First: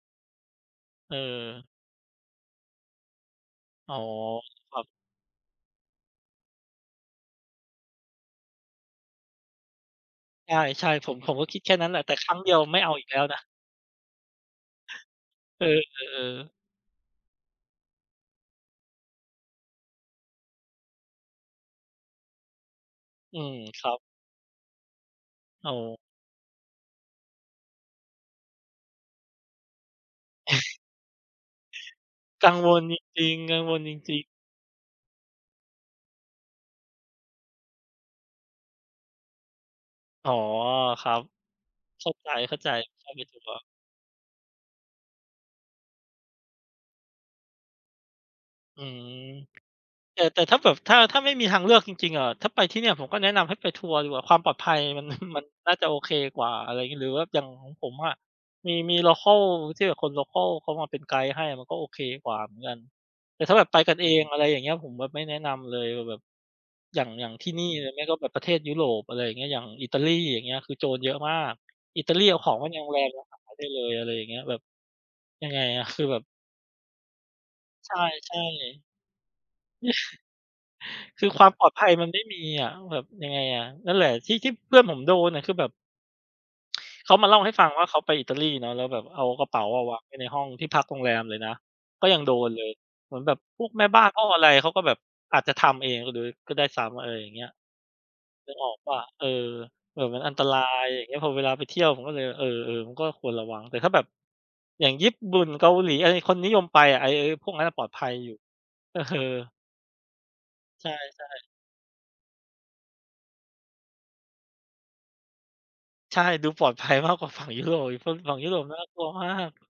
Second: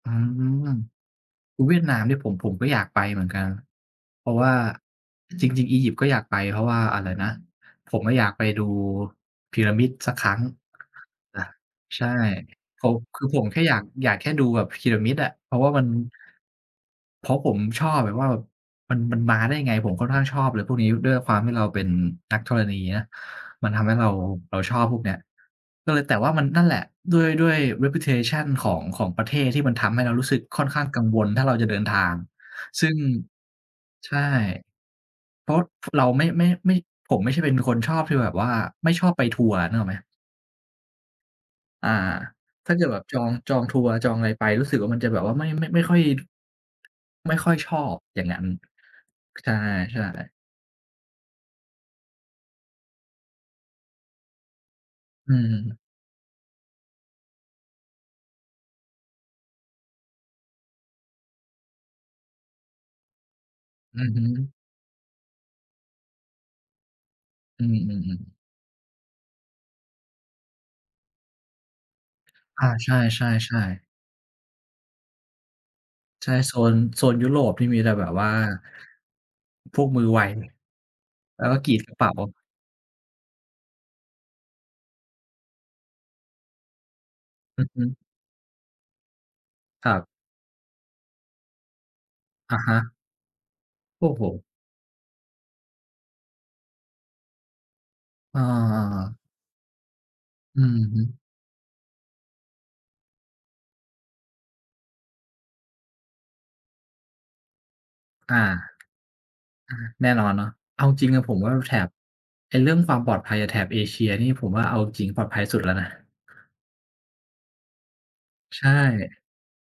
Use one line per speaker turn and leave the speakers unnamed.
อืม
เออ
เวียดนามเนี่ยผม ผมก็อยากไปเหมือนกัน
อ๋อ
เพราะว่า
ครับ
จริง ๆ อียิปต์ก็อยากไป เพราะว่าอะไรนะ ผมอะอยากไปดูพีระมิดสักครั้ง
ใช่ ๆ ผม ผม
อา
ก็คิดแค่นั้นแหล
ใช
ะ
่
แต่ครั้งเดียวไม่
ผ
เอา
ม
อีกแล
ค
้
ื
ว
อ
น
ผ
ะ
มแค่อยาก อยากแค่ดูแบบพีระมิดอะ เพราะ
เอ
ว่ามัน
อ ๆ ๆ
เพราะผมชอบแบบว่า แบบมัน มันมาได้ไง ผมค่อนข้างชอบอะไรพวกนี้ ด้วยความที่เราเป็นนักธรณีนะ
อืม
มันท
ค
ำ
ร
ใ
ั
ห้
บ
เรา เราชอบพวกเนี้ย
อ๋
ก็เ
อ
ลย แต่ว่ามัน นั่นแหละ ด้วย ด้วย reputation ของ ของประเทศที่มันทำให้เรารู้สึกค่อนข้างกังวล ถ้าเราจะเดินทาง
กังวล
ซึ่
จ
ง
ริง ๆ กังวลจ
ใช
ริ
่
ง ๆ
เพราะ พ เราไม่ ไม่ ไม่ ผมไม่ใช่เป็นคนชอบที่แบบว่า ไม่ชอบไปทัวร์ นึกออกไหม?
อ๋อ ครับ
อา
เข้าใจ
ถ้าเกิดแบ
ๆ
บ
ใช่
จ
หม
อ
าย
ง
ถึง
จ
ว่
อ
า
งทัวร์ จองอะไรไป รู้สึกว่ามันจะแบบว่าไม่ ไม่ ไม่ค่อย ไม่ค่อยชอบอย่างนั้น
อืม
ค ใช่
แต่
ๆ
แต่ถ้าแบบ ถ้า ถ้าไม่มีทางเลือกจริง ๆ อะ ถ้าไปที่เนี่ย ผมก็แนะนำให้ไปทัวร์ดีกว่า ความปลอดภัย มัน
อื
มันน่า
ม
จะโอเคกว่า อะไรงี้ หรือแบบอย่างของผมอะ มี มี โลคัล ที่แบบคน โลคัล เขามาเป็นไกด์ให้อะมันก็โอเคกว่าเหมือนกัน แต่ถ้าแบบไปกั
อ
น
ื
เอ
อฮ
ง อะไร
ึ
อย่างเงี้ย ผมแบบไม่แนะนำเลยว่าแบบ อย่าง อย่างที่
อ
นี
ื
่หรือไม่
ม
ก็แบบ
ๆ ๆ
ประเทศยุโรป อะไรอย่างเงี้ย อย่างอิตาลี อย่างเงี้ย คือโจรเยอะมาก อิตาลีเอาของ
อ
ไว้
า
ในโร
ใช
งแรมยังหายไ
่
ด้เล
ๆ ๆ
ย อะไรอย่างเงี้ย แบบ ยังไงอะ คือแบบ
ใช่ โซน โซนยุโรปที่มีแ
ใ
ต
ช
่แบบว่า
่ ๆ
พวกมือไว
คือ
แ
ค
ล
ว
้
า
ว
ม
ก็
ปลอ
กร
ด
ี
ภ
ด
ัย
กระเ
ม
ป
ัน
๋า
ไม่มีอะ ว แบบยังไงอะ นั่นแหละ ที่ ที่เพื่อนผมโดนอะ คือแบบ เขามาเล่าให้
อ
ฟ
ื
ั
อ
ง
ฮ
ว่า
ึ
เขาไปอิตาลีเนาะ แล้วแบบเอากระเป๋าอะ
ค
ว
รั
า
บ
งไว้ในห้อง ที่พักโรงแรมเลยนะ ก็ยังโดน
อะ
เลย
ฮะ
เหมือนแบบพวกแม่บ้า
โอ
น
้
ห
โ
้
ฮ
องอะไร เขาก็แบบ อาจจะทำเอง ล โดย ก็ได้ซ้ำ อะไรอย่างเงี้ย
อา
นึกออกเปล่า
ๆ ๆ
เออ แบบมันอันตร
อ
า
ือ
ย
ฮ
อย
ึ
่างเงี้ย พอเวลาไปเที่ยวผมก็เลย เออ ๆ มันก็ควรระวัง แต่ถ้าแบบ อย่างญี่ปุ่น เกาหลี อะไร คนนิยมไปอะ ไอ้ ไอ้พวกนั้นอะปลอดภัยอยู
อ
่
า
ฮ เออ
อา แน่นอนเนาะ เอ
ใ
า
ช
จริง ๆ เลย
่
ผม
ๆ
ว่า ล แถบ ไอ้เรื่องความปลอดภัยอะ แถบเอเชียนี่ผมว่าเอาจริงปลอดภัยสุดแล้วนะ
ใช่ ดูปลอดภัยมากกว่าฝั่งยุโรปอีก ฝ ฝั่งยุโร
ใช
ป
่
น่ากลัวมาก